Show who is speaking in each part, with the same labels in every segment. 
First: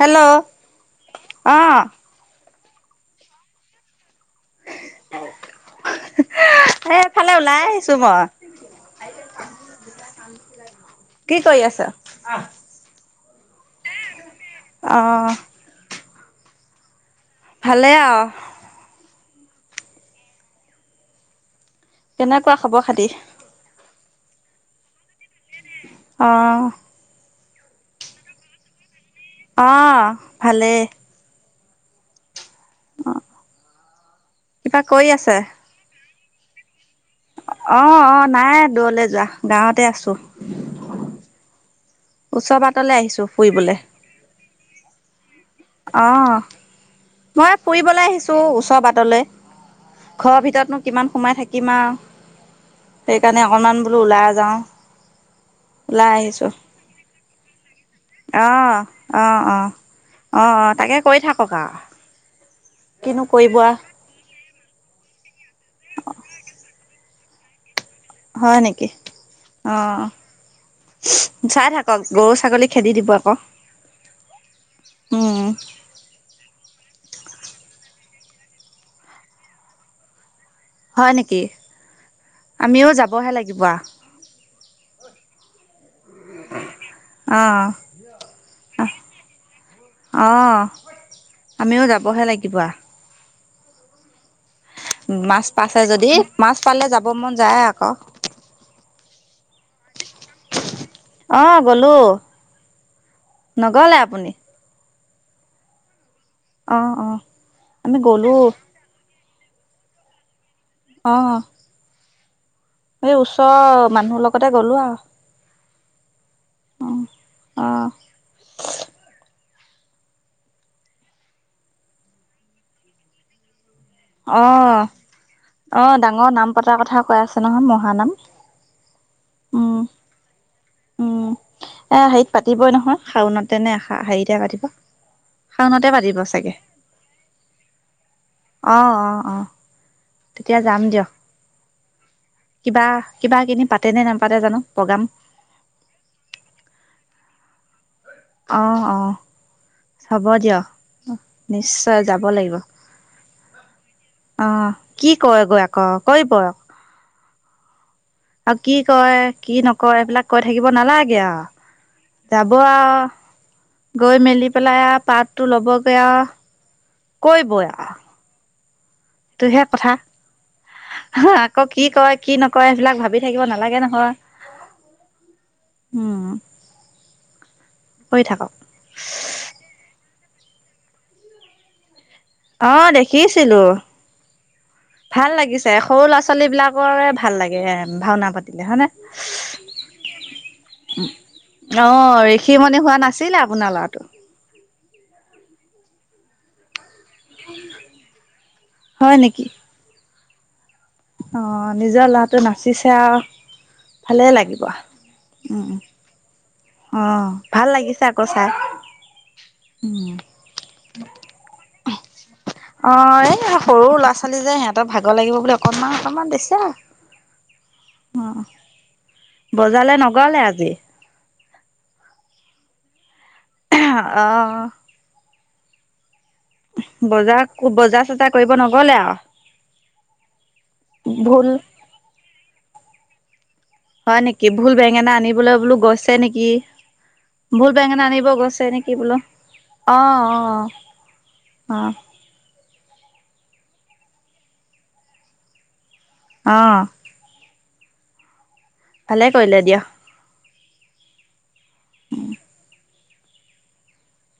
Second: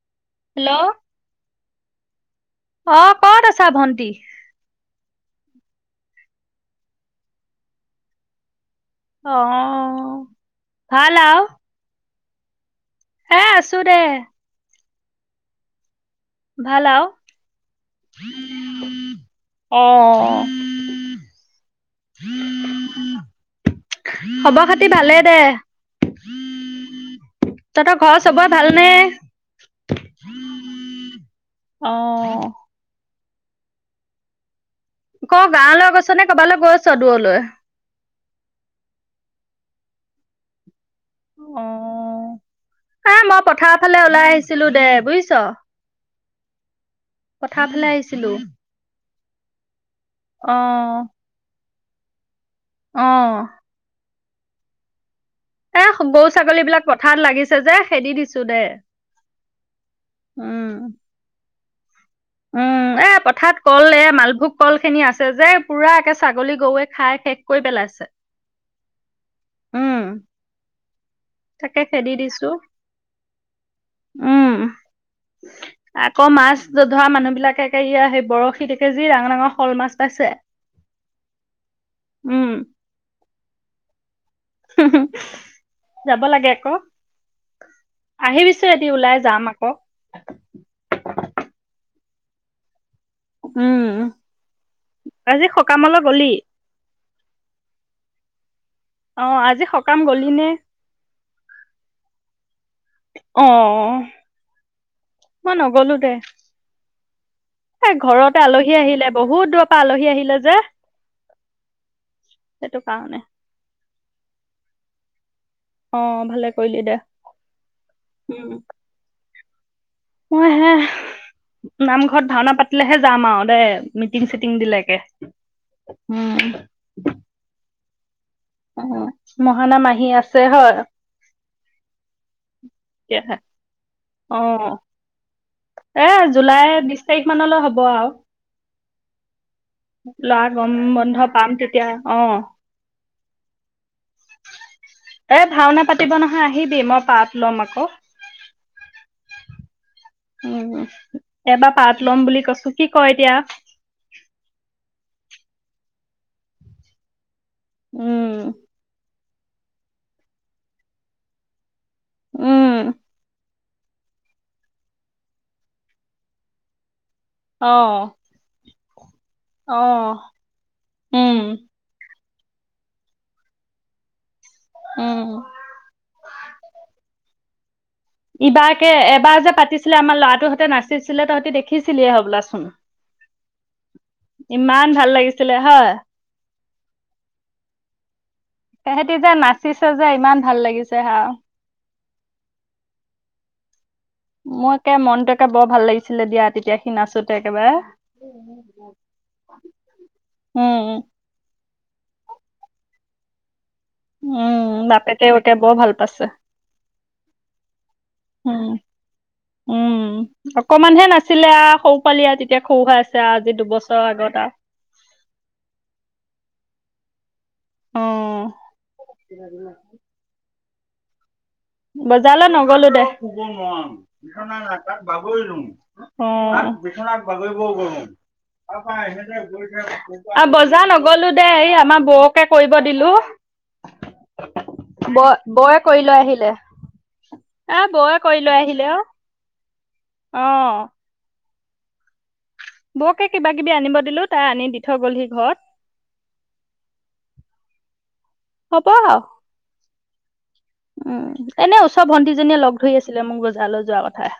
Speaker 1: Hello আহঁ
Speaker 2: অঁ কত আছা ভন্টি।
Speaker 1: এ এফালে ওলাই আহিছো মই।
Speaker 2: অঁ ভাল আৰু
Speaker 1: আহঁ।
Speaker 2: হে আছো দে।
Speaker 1: আহঁ।
Speaker 2: ভাল আৰু।
Speaker 1: ভালে আৰু
Speaker 2: অঁ
Speaker 1: কেনেকুৱা খবৰ খাতি।
Speaker 2: খবৰ খাতি ভালে। দে
Speaker 1: অঁ।
Speaker 2: তহঁতৰ ঘৰত চবৰে ভাল নে?
Speaker 1: আহঁ ভালেই।
Speaker 2: অ
Speaker 1: অ কিবা কৈ আছে
Speaker 2: নে'কবালে গৈছ [unintelligible]
Speaker 1: অ অ নাই দূৰলে যোৱা গাঁৱতে আছো
Speaker 2: অ অ
Speaker 1: ওচৰ বাটলে
Speaker 2: এই
Speaker 1: আহিছো
Speaker 2: মই পথাৰ
Speaker 1: ফুৰিবলে
Speaker 2: ফালে ওলাই আহিছিলো দে বুজিছ
Speaker 1: অঁ মই
Speaker 2: পথাৰ ফালে
Speaker 1: ফুৰিবলৈ
Speaker 2: আহিছিলো
Speaker 1: আহিছো ওচৰ পাটলৈ ঘৰৰ
Speaker 2: অ
Speaker 1: ভিতৰতনো কিমান সোমাই থাকে আ
Speaker 2: অ
Speaker 1: [unintelligible] সেইকাৰণে অকনমান বোলো ওলাই আহো যাওঁ
Speaker 2: এ
Speaker 1: ওলাই
Speaker 2: গৰু
Speaker 1: আহিছো
Speaker 2: ছাগলী বিলাক পথাৰত লাগিছে যে খেদি দিছো
Speaker 1: অ
Speaker 2: দে
Speaker 1: অ অ অ অ
Speaker 2: উম
Speaker 1: তাকে কৈ থাকো থকা [unintelligible]
Speaker 2: উম এ পথাত কল এ মালভোগ কল খিনি আছে যে [unintelligible] পুৰা একে ছাগলী গৰুৱে খায় [unintelligible] শেষ কৰি পেলাইছে
Speaker 1: হয় নেকি অ চাই
Speaker 2: থাকে
Speaker 1: থাকক
Speaker 2: খেদি
Speaker 1: গৰু
Speaker 2: দিছো
Speaker 1: ছাগলী খেদি দিব আকৌ
Speaker 2: উম
Speaker 1: উম,
Speaker 2: আকৌ মাছধোৱা মানুহ [unintelligible] বিলাকে ইয়া সেই বৰশীতে যি ডাঙৰ ডাঙৰ শল মাছ পাইছে [unintelligible]
Speaker 1: হয় নেকি
Speaker 2: উম
Speaker 1: আমিও যাবহে লাগিব বাহ
Speaker 2: যাব লাগে আকৌ
Speaker 1: অ'
Speaker 2: আহিবিছো এটি ওলাই যাম আকৌ [unintelligible]
Speaker 1: পাবহে লাগিবা [unintelligible] [unintelligible]
Speaker 2: উম আজি
Speaker 1: মাছ পাইছে
Speaker 2: সকামলৈ
Speaker 1: যদি
Speaker 2: গলি
Speaker 1: মাছ পালে যাব মন যায় আকৌ
Speaker 2: আহ আজি সকাম গলিনে
Speaker 1: অ' গ'লো
Speaker 2: অ
Speaker 1: নগ'লে
Speaker 2: [unintelligible]
Speaker 1: আপুনি
Speaker 2: মই নগলো দে
Speaker 1: অ' অ'
Speaker 2: এ
Speaker 1: আমি গ'লো
Speaker 2: ঘৰতে আলহী আহিলে বহুত দূৰ পৰা আলহী আহিলে যে
Speaker 1: আহ।
Speaker 2: সেইটো
Speaker 1: এই
Speaker 2: কাৰণে
Speaker 1: ওষ। মানুহৰ লগতে গ'লো আৰু।
Speaker 2: অ। ভালে কৰিলি দে
Speaker 1: অ'
Speaker 2: উম। মই হে, নামঘৰত ভাওনা পাতিলেহে যাম আৰু দেই।
Speaker 1: অ, অ ডাঙৰ
Speaker 2: উম
Speaker 1: নাম পতাৰ কথা কৈ আছে নহয় মোক। ধ ধানাম।
Speaker 2: অ মহানাম আহি আছে হয়।
Speaker 1: উ এ হেৰিত পাতিবই নহয়,
Speaker 2: এতিয়াহে
Speaker 1: শাওনতে নে হেৰিতে
Speaker 2: অ
Speaker 1: পাতিব শাওনতে
Speaker 2: এ
Speaker 1: পাতিব চাগে,
Speaker 2: জুলাই বিশ তাৰিখ মানলৈ হ'ব আৰু
Speaker 1: অ অ অ
Speaker 2: ল'ৰা
Speaker 1: তেতিয়া
Speaker 2: গম
Speaker 1: যাম দিয়ক
Speaker 2: বন্ধ পাম তেতিয়া অ
Speaker 1: কিবা। কিবা কিনি পা। তেনে নাম পাতে জানো প্ৰগ্ৰাম।
Speaker 2: পতিব নহয় আহিবি মই পাত ল'ম আকৌ।
Speaker 1: আহ অ।
Speaker 2: উ এবাৰ
Speaker 1: নিশ্চয়
Speaker 2: পাত
Speaker 1: যাব
Speaker 2: লম বুলি
Speaker 1: লাগিব
Speaker 2: কৈছো কি কয় এতিয়া।
Speaker 1: অঁ কি কয়গৈ আকৌ কৈ।
Speaker 2: উম
Speaker 1: আৰু কি কয়। কি নকৰে এইেইবিলাক কৈ থাকিব নালাগে আৰু। যাব
Speaker 2: উম
Speaker 1: আৰু। গৈ মেলি পেলাই পাতটো ল'বগৈ আৰু। কৈ
Speaker 2: অ
Speaker 1: বয়আও, সেইটোহে
Speaker 2: অ
Speaker 1: কথা। হা
Speaker 2: উম
Speaker 1: আকৌ কি ক। কি নকৰে সেইবিলাক ভাবি থাকিব নালাগে নহয়।
Speaker 2: উম।
Speaker 1: উম কৰি থাকক
Speaker 2: ইবাৰকে এবাৰ যে পাতিছিলে আমাৰ ল'ৰা। তহতে নাচিছিলে তহঁতি দেখিছিলে হ'ব।
Speaker 1: অ দেখিছিলো,
Speaker 2: ইমান
Speaker 1: ভাল
Speaker 2: লাগিছিলে
Speaker 1: লাগিছে
Speaker 2: হয়
Speaker 1: সৰু ল'ৰা ছোৱালী বিলাকৰে ভাল লাগে ভাওনা পাতিলে হয়নে।
Speaker 2: তেহেঁতি যে নাচিছে যে ইমান ভাল লাগিছে হা
Speaker 1: অ ঋষিমণি হোৱা নাছিলে আপোনাৰ ল'ৰাটো।
Speaker 2: মোৰ একে মনতো একে বৰ ভাল লাগিছিলে দিয়া তেতিয়া। সি নাচোতে একেবাৰে।
Speaker 1: হয় নেকি?
Speaker 2: উম
Speaker 1: অ। নিজৰ ল'ৰাটো নাচিছে আৰু। ভালেই লাগিব।
Speaker 2: উম বাপেতে এতিয়া
Speaker 1: উম,
Speaker 2: বৰ ভাল পাইছে।
Speaker 1: অ ভাল লাগিছে আকৌ চাই
Speaker 2: উম
Speaker 1: উ
Speaker 2: উম অকমানহে নাছিলে আৰু সৰু পোৱালি আৰু তেতিয়া সৰু হৈ আছে
Speaker 1: আহ
Speaker 2: আৰু
Speaker 1: এই
Speaker 2: আজি
Speaker 1: সৰু
Speaker 2: দুবছৰৰ
Speaker 1: ল'ৰা
Speaker 2: আগত
Speaker 1: ছোৱালী যে
Speaker 2: আৰু
Speaker 1: সিহঁতৰ ভাগৰ লাগিব বুলি অকনমান অকনমান দিছে। অ বজাৰলৈ নগলে আজি?
Speaker 2: বজাৰলৈ নগলো দে। শুব মন
Speaker 1: অ',
Speaker 2: বিছনাত অলপ বাগৰিলো অ বিছনাত
Speaker 1: বজাৰ
Speaker 2: বাগৰিব
Speaker 1: বজাৰ
Speaker 2: গলো
Speaker 1: চজাৰ কৰিব
Speaker 2: তাৰ
Speaker 1: নগ'লে
Speaker 2: পৰা
Speaker 1: আৰু
Speaker 2: এনেতে গৈছে। বজাৰ নগলো
Speaker 1: ভোল
Speaker 2: দেই আমাৰ বৌকে কৰিব দিলো।
Speaker 1: হয় নেকি ভুল বেঙেনা
Speaker 2: বৌ
Speaker 1: আনিবলৈ বোলো
Speaker 2: বৌয়ে কৰি
Speaker 1: গৈছে
Speaker 2: লৈ আহিলে
Speaker 1: নেকি? ভুল
Speaker 2: এ
Speaker 1: বেঙেনা
Speaker 2: বৌয়ে
Speaker 1: আনিব
Speaker 2: কৰি লৈ
Speaker 1: গৈছে
Speaker 2: আহিলে
Speaker 1: নেকি
Speaker 2: অ
Speaker 1: বোলো অ অ অহ
Speaker 2: বৌকে কিবা কিবি আনিব দিলো তাই আনি দি থৈ গ'লহি ঘৰত।
Speaker 1: অঁ
Speaker 2: হ'ব আৰু
Speaker 1: ভালে কৰিলে দিয়া।
Speaker 2: উম এনে ওচৰ ভন্টিজনীয়ে লগ ধৰি আছিলে মোৰ বজাৰলৈ যোৱা কথা।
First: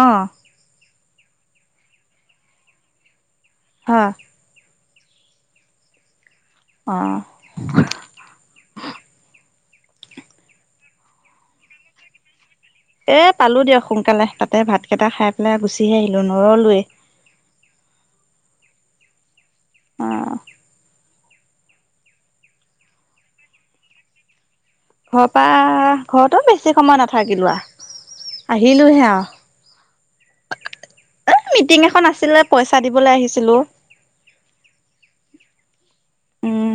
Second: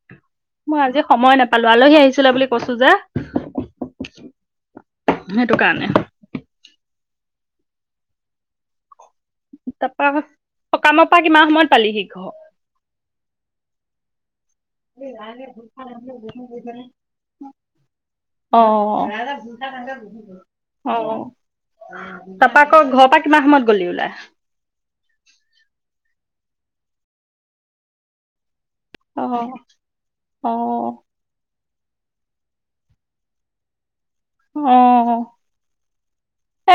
Speaker 1: আহ
Speaker 2: মই আজি সময় নাপালো আলহী আহিছিলে বুলি কৈছো যে।
Speaker 1: হ
Speaker 2: সেইটো কাৰণে।
Speaker 1: অ
Speaker 2: তাৰপৰা হকামৰ পৰা কিমান সময়ত পালি সি ঘৰ।
Speaker 1: এ পালো দিয়ক সোনকালে
Speaker 2: [unintelligible] [inaudible]
Speaker 1: তাত। নৰলোৱেই
Speaker 2: অহ
Speaker 1: অ
Speaker 2: তাৰপা আকৌ ঘৰৰ পৰা কিমান সময়ত গলি ওলাই?
Speaker 1: একদম বেছি সময় নাথাকিলোঁ।
Speaker 2: আহ আহ
Speaker 1: এ মিটিং এখন আছিলে পইচা দিবলৈ আহিছিলো।
Speaker 2: অ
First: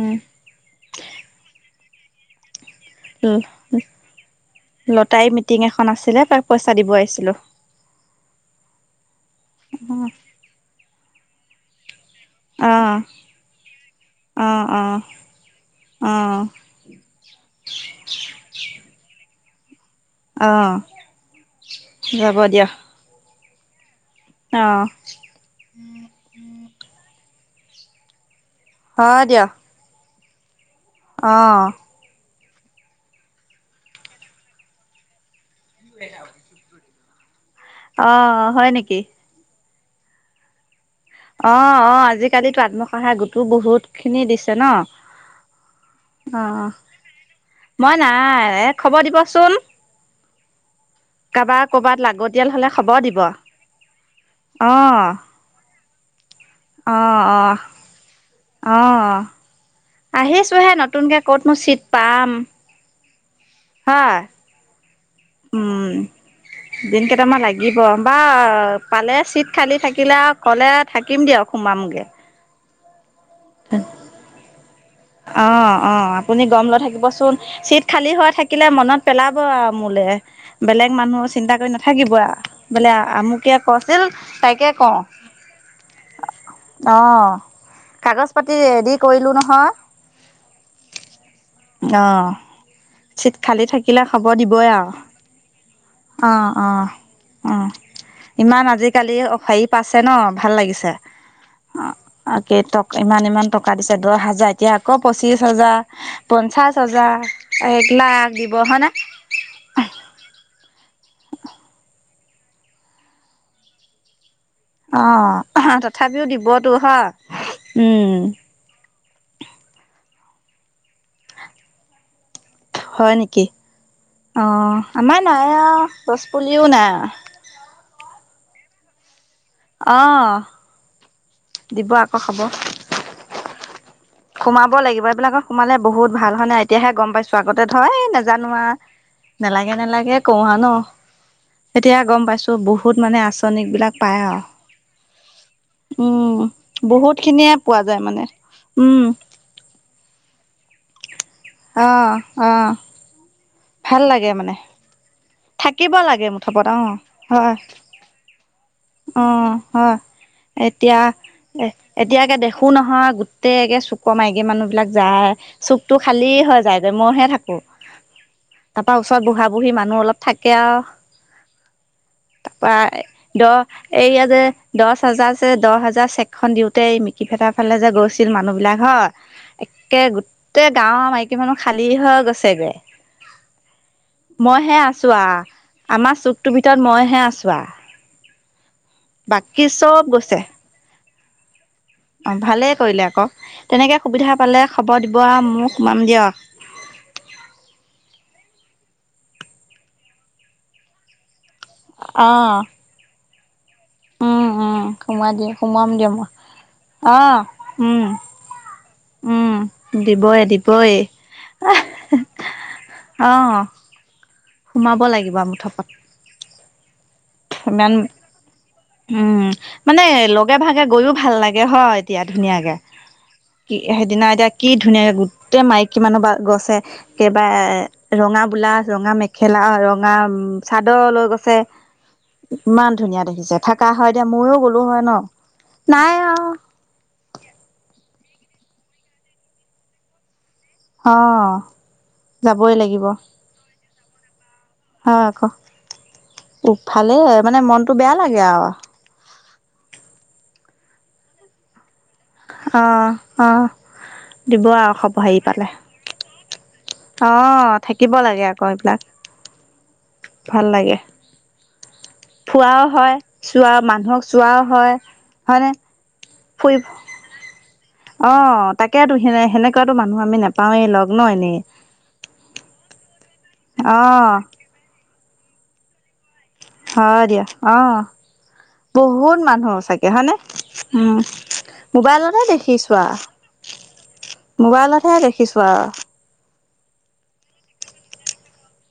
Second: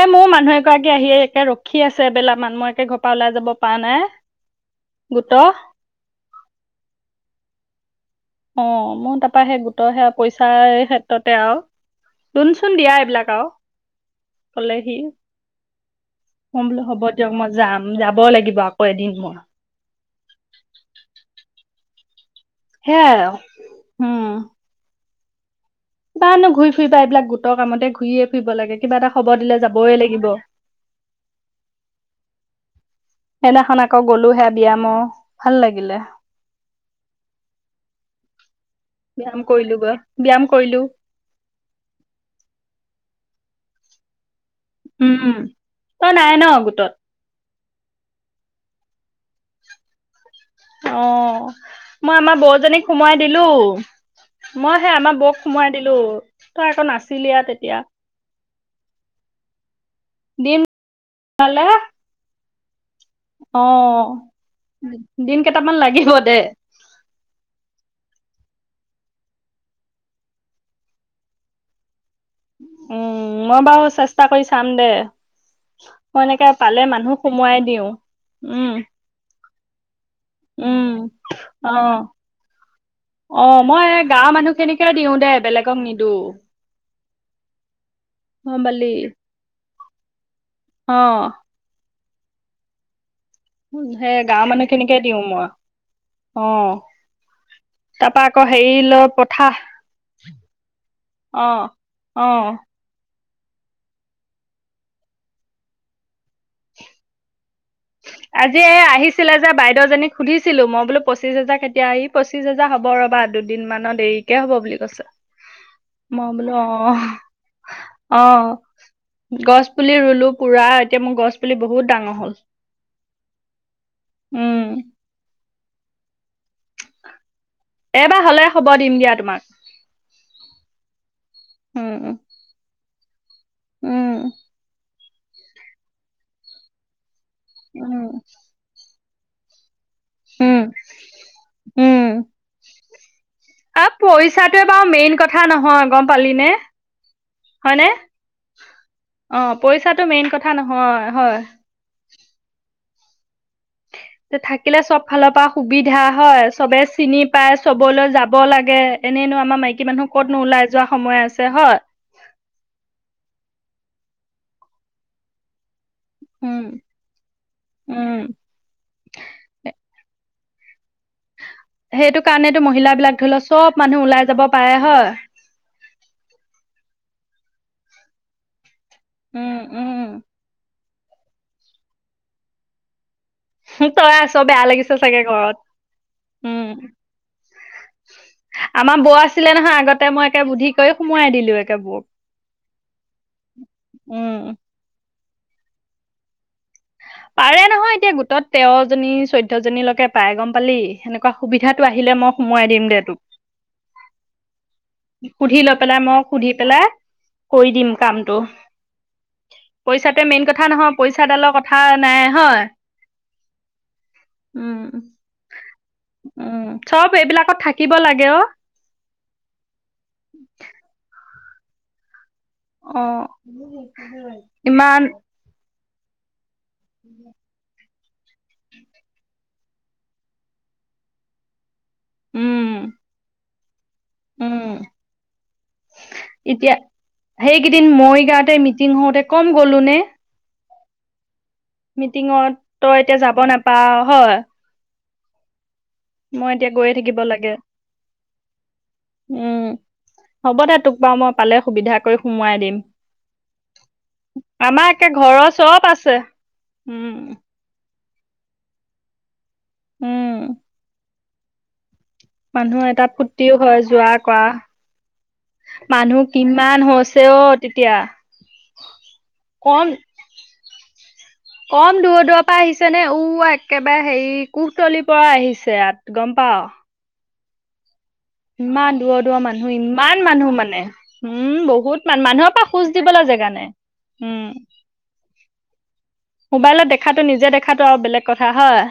Speaker 2: এ মোৰ মানুহ এগৰাকী আহি একে ৰখি কি আছে এবেলগ মানুহৰ মই একে ঘৰ পৰা ওলাই যাব পৰা নাই
Speaker 1: লতাই
Speaker 2: গোটৰ
Speaker 1: মিটিং এখন আছিলে তাক পইচা দিব আহিছিলো।
Speaker 2: অ মোৰ তাৰপৰা সেই গোটৰ সেয়া পইচাৰ ক্ষেত্ৰত। ক্ষেত্ৰতে আৰু
Speaker 1: অ
Speaker 2: লুনচোন দিয়া এইবিলাক আৰু।
Speaker 1: অ অ
Speaker 2: ক'লেহি
Speaker 1: অ
Speaker 2: সোম হ'ব দিয়ক, মই যাম, যাব লাগিব আকৌ এদিন মোৰ।
Speaker 1: অ'! ৰ'ব দিয়া!
Speaker 2: সেয়াই আৰু বা নো ঘূৰি ফুৰিবা এইবিলাক গোটৰ কামতে ঘূৰিয়ে ফুৰিব লাগে। কিবা এটা
Speaker 1: হয়
Speaker 2: খবৰ
Speaker 1: দিয়ক
Speaker 2: দিলে যাবই লাগিব।
Speaker 1: অ'!
Speaker 2: সেইদিনাখন আকৌ গ'লো সেয়া ব্যায়ম ভাল লাগিলে।
Speaker 1: অ'! হয় নেকি?
Speaker 2: ব্যায়াম কৰিলোঁ। ব্যায়াম কৰিলোঁ।
Speaker 1: অ'! অ'! আজিকালি আত্মসহায়ক গোটো বহুত খিনি দিছে। ন
Speaker 2: উম! তই নাই
Speaker 1: অ
Speaker 2: ন' গোটত?
Speaker 1: মই নাই। এ, খবৰ দিবচোন!
Speaker 2: অ'!
Speaker 1: কাৰোবাৰ কৰ'বাত
Speaker 2: মই আমাৰ
Speaker 1: লাগতিয়াল হলে
Speaker 2: বৌজনীক
Speaker 1: খবৰ
Speaker 2: সোমোৱাই
Speaker 1: দিব অ
Speaker 2: দিলো। মই সেই, আমাৰ বৌক সোমাৱাই দিলোঁ। তই আকৌ
Speaker 1: অ
Speaker 2: নাছিলি
Speaker 1: অ
Speaker 2: আৰু তেতিয়া।
Speaker 1: অ'!
Speaker 2: দিন
Speaker 1: আহিছোহে নতুনকে ক'ত নো
Speaker 2: ওলালে
Speaker 1: চিট পাম।
Speaker 2: অ'!
Speaker 1: হয়
Speaker 2: [inaudible] দিন কেইটামান
Speaker 1: উম
Speaker 2: লাগিব দে।
Speaker 1: দিন কেইটামান লাগিব বা পাল। চিট খালি থাকিলে আৰু ক'লে থাকিম দিয়ক সোমামগে।
Speaker 2: উম! মই বাৰু চেষ্টা কৰি চাম দে।
Speaker 1: অ'! অ'!
Speaker 2: মই
Speaker 1: আপুনি
Speaker 2: এনেকে
Speaker 1: গম লৈ
Speaker 2: পালে মানুহ
Speaker 1: থাকিবচোন?
Speaker 2: সোমোৱাই
Speaker 1: চিট
Speaker 2: দিওঁ
Speaker 1: খালী হয় থাকিলে
Speaker 2: উম
Speaker 1: মনত পেলাম। থাকিব আও মোলে। বেলেগ
Speaker 2: উম
Speaker 1: মানুহ চিন্তা কৰি
Speaker 2: অ
Speaker 1: নাথাকিব আও বোলে
Speaker 2: অ
Speaker 1: আমুকিয়ে
Speaker 2: মই
Speaker 1: কৈছিল
Speaker 2: এই গাঁৱৰ
Speaker 1: তাইকে
Speaker 2: মানুহখিনিকে
Speaker 1: কওঁ।
Speaker 2: দিওঁ দে বেলেগক নিদো
Speaker 1: অ'! কাগজ পাতি
Speaker 2: গম পালি
Speaker 1: ৰেডি কৰিলোঁ নহয়।
Speaker 2: অ'!
Speaker 1: অ'! চিট খালি থাকিলে
Speaker 2: সেই
Speaker 1: খবৰ
Speaker 2: গাঁৱৰ
Speaker 1: দিবই আও।
Speaker 2: মানুহখিনিকে দিওঁ মই
Speaker 1: অ'! অ'! অ'!
Speaker 2: তাৰপা আকৌ
Speaker 1: ইমান
Speaker 2: হেৰি লৈ
Speaker 1: আজিকালি
Speaker 2: পঠা
Speaker 1: হেৰি পাইছে ন' ভাল লাগিছে!
Speaker 2: অ
Speaker 1: অ'! কেইটক ইমান, ইমান টকা দিছে দহ হাজাৰ। এতিয়া আকৌ, পঁচিছ হাজাৰ, পঞ্চাশ হাজাৰ। এক লাখ দিব
Speaker 2: আজি এই
Speaker 1: হয়নে
Speaker 2: আহিছিলে যে বাইদেউজনানীক সুধিছিলো মই বোলো, পঁচিছ হাজাৰ কেতিয়া আহি পঁচিছ হোজাৰ হ'ব ৰ'বা দুদিনমানৰ দেৰি। কেয়া হব বুলি কৈছে,
Speaker 1: অ তথাপিও
Speaker 2: মই বোলো
Speaker 1: দিবতো
Speaker 2: অ
Speaker 1: হয় উম
Speaker 2: অ গছ পুলি ৰুলো। পুৰা এতিয়া মোৰ গছ পুলি বহুত ডাঙৰ হ'ল।
Speaker 1: হয় নেকি, অ
Speaker 2: উম
Speaker 1: আমাৰ নাই! হেও গছপুলিও নাই।
Speaker 2: এইবাৰ হলে খবৰ দিম দিয়া তোমাক।
Speaker 1: অহ। দিব
Speaker 2: উম
Speaker 1: আকৌ খাব,
Speaker 2: উম
Speaker 1: সোমাব লাগিব সেই বিলাকত সোমাল বহুত ভাল হয়নে এতিয়াহে গম পাইছো, স্বাগতে ধৰ এই
Speaker 2: উম
Speaker 1: নাজানোৱা [unintelligible] নালাগে নালাগে। এই কৰোঁ আৰু ন
Speaker 2: উম
Speaker 1: এতিয়া
Speaker 2: উম
Speaker 1: গম পাইছো বহুত মানে আচনিক
Speaker 2: আৰু
Speaker 1: বিলাক পায় আও,
Speaker 2: পইচাটোৱে বাৰু মেইন কথা নহয় গম
Speaker 1: উম
Speaker 2: পালিনে
Speaker 1: বহুত খিনিয়ে পোৱা
Speaker 2: হয়নে
Speaker 1: যায় মানে। উম
Speaker 2: অ পইচাটো মেইন কথা কথা নহয় হয়।
Speaker 1: অহ অহ।
Speaker 2: থাকিলে চব ফালৰ পৰা,
Speaker 1: থাকিব
Speaker 2: সুবিধা
Speaker 1: লাগে
Speaker 2: হয়
Speaker 1: মুঠপত অ
Speaker 2: চবে চিনি
Speaker 1: হয়
Speaker 2: পাই চবলৈ যাব লাগে।
Speaker 1: অ
Speaker 2: এনেইনো আমাৰ মাইকী
Speaker 1: হয়,
Speaker 2: মানুহ ক'তনো ওলাই যোৱা
Speaker 1: এতিয়া
Speaker 2: সময় আছে
Speaker 1: এ
Speaker 2: হয়
Speaker 1: এতিয়াকে দেখো নহয় গোটেই চু [unintelligible] ক মাইকী মানুহ বিলাক যায় চুপ টো খালী হয়
Speaker 2: উম
Speaker 1: যায়গৈ, মইহে থাকো
Speaker 2: উম
Speaker 1: তাপা ওচৰত বুঢ়া বুঢ়ী মানুহ অলপ থাকে আও
Speaker 2: সেইটো কাৰণেতো মহিলা বিলাক ধৰি লও চব, মানুহ
Speaker 1: এই
Speaker 2: ওলাই
Speaker 1: ইয়া যে
Speaker 2: যাব পাৰে
Speaker 1: দহ
Speaker 2: হয়
Speaker 1: হাজাৰছে যে, দহ হাজাৰ চেক খন দিওঁতে এই মিকি ফেটা ফালে যে গৈছিল মানুহবিলাক! হয়
Speaker 2: উম
Speaker 1: একে
Speaker 2: উম
Speaker 1: গোটেই, গাঁৱৰ মাইকী মানুহ খালী হৈ গৈছেগে।
Speaker 2: তই আছ বেয়া
Speaker 1: মইহে
Speaker 2: লাগিছে চাগে
Speaker 1: আছোৱা,
Speaker 2: ঘৰত
Speaker 1: আমাৰ চুকটোৰ
Speaker 2: উম
Speaker 1: ভিতৰত মইহে আছোোৱা।
Speaker 2: আমাৰ বৌ আছিলে
Speaker 1: বাকী
Speaker 2: নহয়
Speaker 1: চব
Speaker 2: আগতে মই
Speaker 1: গৈছে,
Speaker 2: একে বুদ্ধি কৰি সোমোৱাই দিলো একে বৌক
Speaker 1: অ ভালেই কৰিলে আকৌ, তেনেকে সুবিধা
Speaker 2: উম
Speaker 1: পালে খবৰ দিব। ওবা মোক মাম দিয়ক,
Speaker 2: পাৰে নহয়, এতিয়া গোটত তেৰ জনী চৈধ্য জনীলৈকে পাই গম পালি সেনেকুৱা। [unintelligible] সুবিধাটো আহিলে মই সোমোৱাই দিম দে তোক।
Speaker 1: অ অ।
Speaker 2: সুধি লৈ পেলাই, মই সুধি পেলাই
Speaker 1: অ
Speaker 2: কৰি দিম
Speaker 1: উম
Speaker 2: কামটো।
Speaker 1: উম
Speaker 2: পইচাটো মেইন
Speaker 1: দিবয়ে
Speaker 2: কথা নহয়,
Speaker 1: দিবয়ে
Speaker 2: পইচাডালৰ কথা নাই হয়।
Speaker 1: অ
Speaker 2: উম
Speaker 1: সোমাব লাগিব মুঠপাত
Speaker 2: উম চব এইবিলাকত থাকিব লাগে অ।
Speaker 1: উম। মানে লগে ভাগে গৈও ভাল লা গে হয় এতিয়া। ধুনীয়াকে,
Speaker 2: অ
Speaker 1: কি সেইদিনা এতিয়া কি
Speaker 2: ইমান
Speaker 1: ধুনীয়াকে গোটেই মাই কিমান বা গছ ছে কেইবা এ ৰঙা বোলাছ, ৰঙা মেখেলা, ৰঙা উম চাদৰ লৈ গৈছে।
Speaker 2: উম
Speaker 1: ইমান ধুনীয়া দেখিছে। কা হয় এ দিয়া ময়ো
Speaker 2: উম
Speaker 1: গলো হয় ন, নাই আৱ।
Speaker 2: গাতে মিটিং হওঁতে কম গলো নে?
Speaker 1: অ।
Speaker 2: মিটিঙত
Speaker 1: যাবই
Speaker 2: তই এতিয়া যাব নাপাও। হয়।
Speaker 1: অ ক?
Speaker 2: মই এতিয়া গৈয়ে থাকিব লাগে,
Speaker 1: বেয়া লাগে আৰু
Speaker 2: উম হ'ব দে তোক বা মই পালে সুবিধা কৰি সোমোৱাই দিম
Speaker 1: অ, অ দিব
Speaker 2: আমাৰ
Speaker 1: আৰু
Speaker 2: একে
Speaker 1: খব
Speaker 2: ঘৰৰ
Speaker 1: হেৰি পালে
Speaker 2: চব আছে উম
Speaker 1: অ থা কিব লাগে আকৌ এইবিলাক।
Speaker 2: উম
Speaker 1: ভাল লাগে। ফুৰাও
Speaker 2: মানুহ এটা
Speaker 1: হয়
Speaker 2: ফুৰ্তিও
Speaker 1: চোৱা
Speaker 2: হয় যোৱা
Speaker 1: মানুহক
Speaker 2: কোৱা,
Speaker 1: চোৱাও হয় হয়নে
Speaker 2: মানুহ
Speaker 1: ফুৰি
Speaker 2: কিমান হৈছে অ। তেতিয়া
Speaker 1: অ তাকেটো সে
Speaker 2: কম
Speaker 1: সেনেকুৱাতো মানুহ আমি নোপাৱেই লগ ন এনে।
Speaker 2: কম দূৰৰ দূৰৰ পৰা আহিছে নে উ একেবাৰে হেৰি কুকতলিৰ পৰা আহিছ ছেয়াত গম পাও
Speaker 1: হ দিয়া। অ।
Speaker 2: ইমান দূৰৰ
Speaker 1: বহুত
Speaker 2: দূৰৰ মানুহ,
Speaker 1: চাগে
Speaker 2: ইমান
Speaker 1: হয়নে
Speaker 2: মানুহ মানে, উম বহুত মানুহ
Speaker 1: মোবাইলতহে
Speaker 2: মানুহৰ পৰা খোজ
Speaker 1: দেখিছো আৰু
Speaker 2: দিবলৈ জেগা নাই। উম!
Speaker 1: মোবাইলতহে দেখিছো আৰু
Speaker 2: মোবাইলত দেখাতটো, নিজে দেখাতটো আৰু বেলেগ কথা হয়।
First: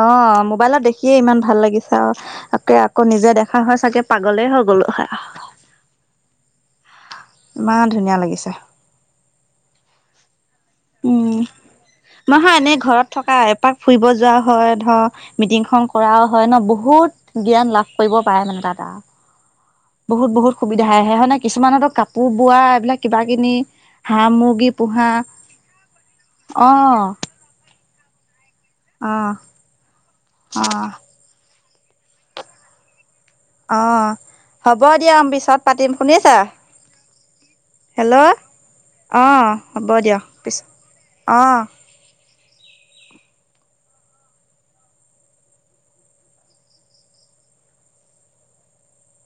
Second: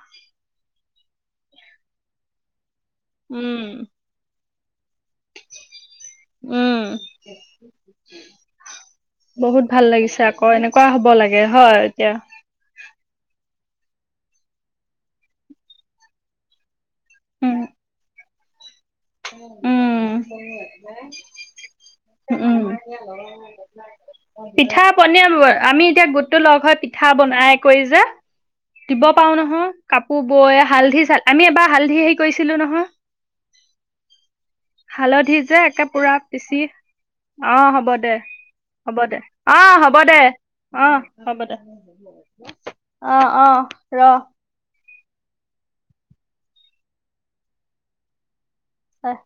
Speaker 1: অ' মোবাইলত দেখিয়ে ইমান ভাল লাগিছে আৰু। তাকে আকৌ নিজে
Speaker 2: উম,
Speaker 1: দেখা হয় চাগে, পাগলেই হওঁক। বোলোঁ হয়।
Speaker 2: উম!
Speaker 1: ইমান ধুনীয়া লাগিছে।
Speaker 2: বহুত ভাল লাগিছে আকৌ এনেকুৱা হ'ব
Speaker 1: উম
Speaker 2: লাগে হয় এতিয়া।
Speaker 1: নহয় এনেই ঘৰত থকা এপাক ফুৰিব যোৱাও হয়, ধৰ মিটিং খন কৰাও হয় ন, বহুত।
Speaker 2: উম,
Speaker 1: জ্ঞান লাভ কৰিব পাৰে মানে তাত আৰু।
Speaker 2: উম!
Speaker 1: বহুত -বহুত সুবিধা আহে, আহে হয়নে? কিছুমানতো কাপোৰ
Speaker 2: উম,
Speaker 1: বোৱা, এইবিলাক কিবা কিনি হাঁহ মুৰ্গী
Speaker 2: পিঠা
Speaker 1: পোহা
Speaker 2: পনীয়া আমি এতিয়া গোটটো লগ হৈ
Speaker 1: আহ
Speaker 2: পিঠা বনাই কৰি যে দিব পাৰো নহয়, কাপোৰ বৈ
Speaker 1: অ
Speaker 2: হালধি চাল, ‌ আমি এবাৰ হালধি হেৰি কৰিছিলোঁ নহয়।
Speaker 1: অ হ'ব দিয়া
Speaker 2: হালধি যে,
Speaker 1: পিছত
Speaker 2: একে
Speaker 1: পাতিম
Speaker 2: পুৰা
Speaker 1: শুনিছা
Speaker 2: পিচি, অ' হ'ব দে,
Speaker 1: হেল্ল'
Speaker 2: হ'ব দে, অ' হ'ব দে, অ হ'ব
Speaker 1: অ
Speaker 2: দে। অ! অ! ৰ। হয়।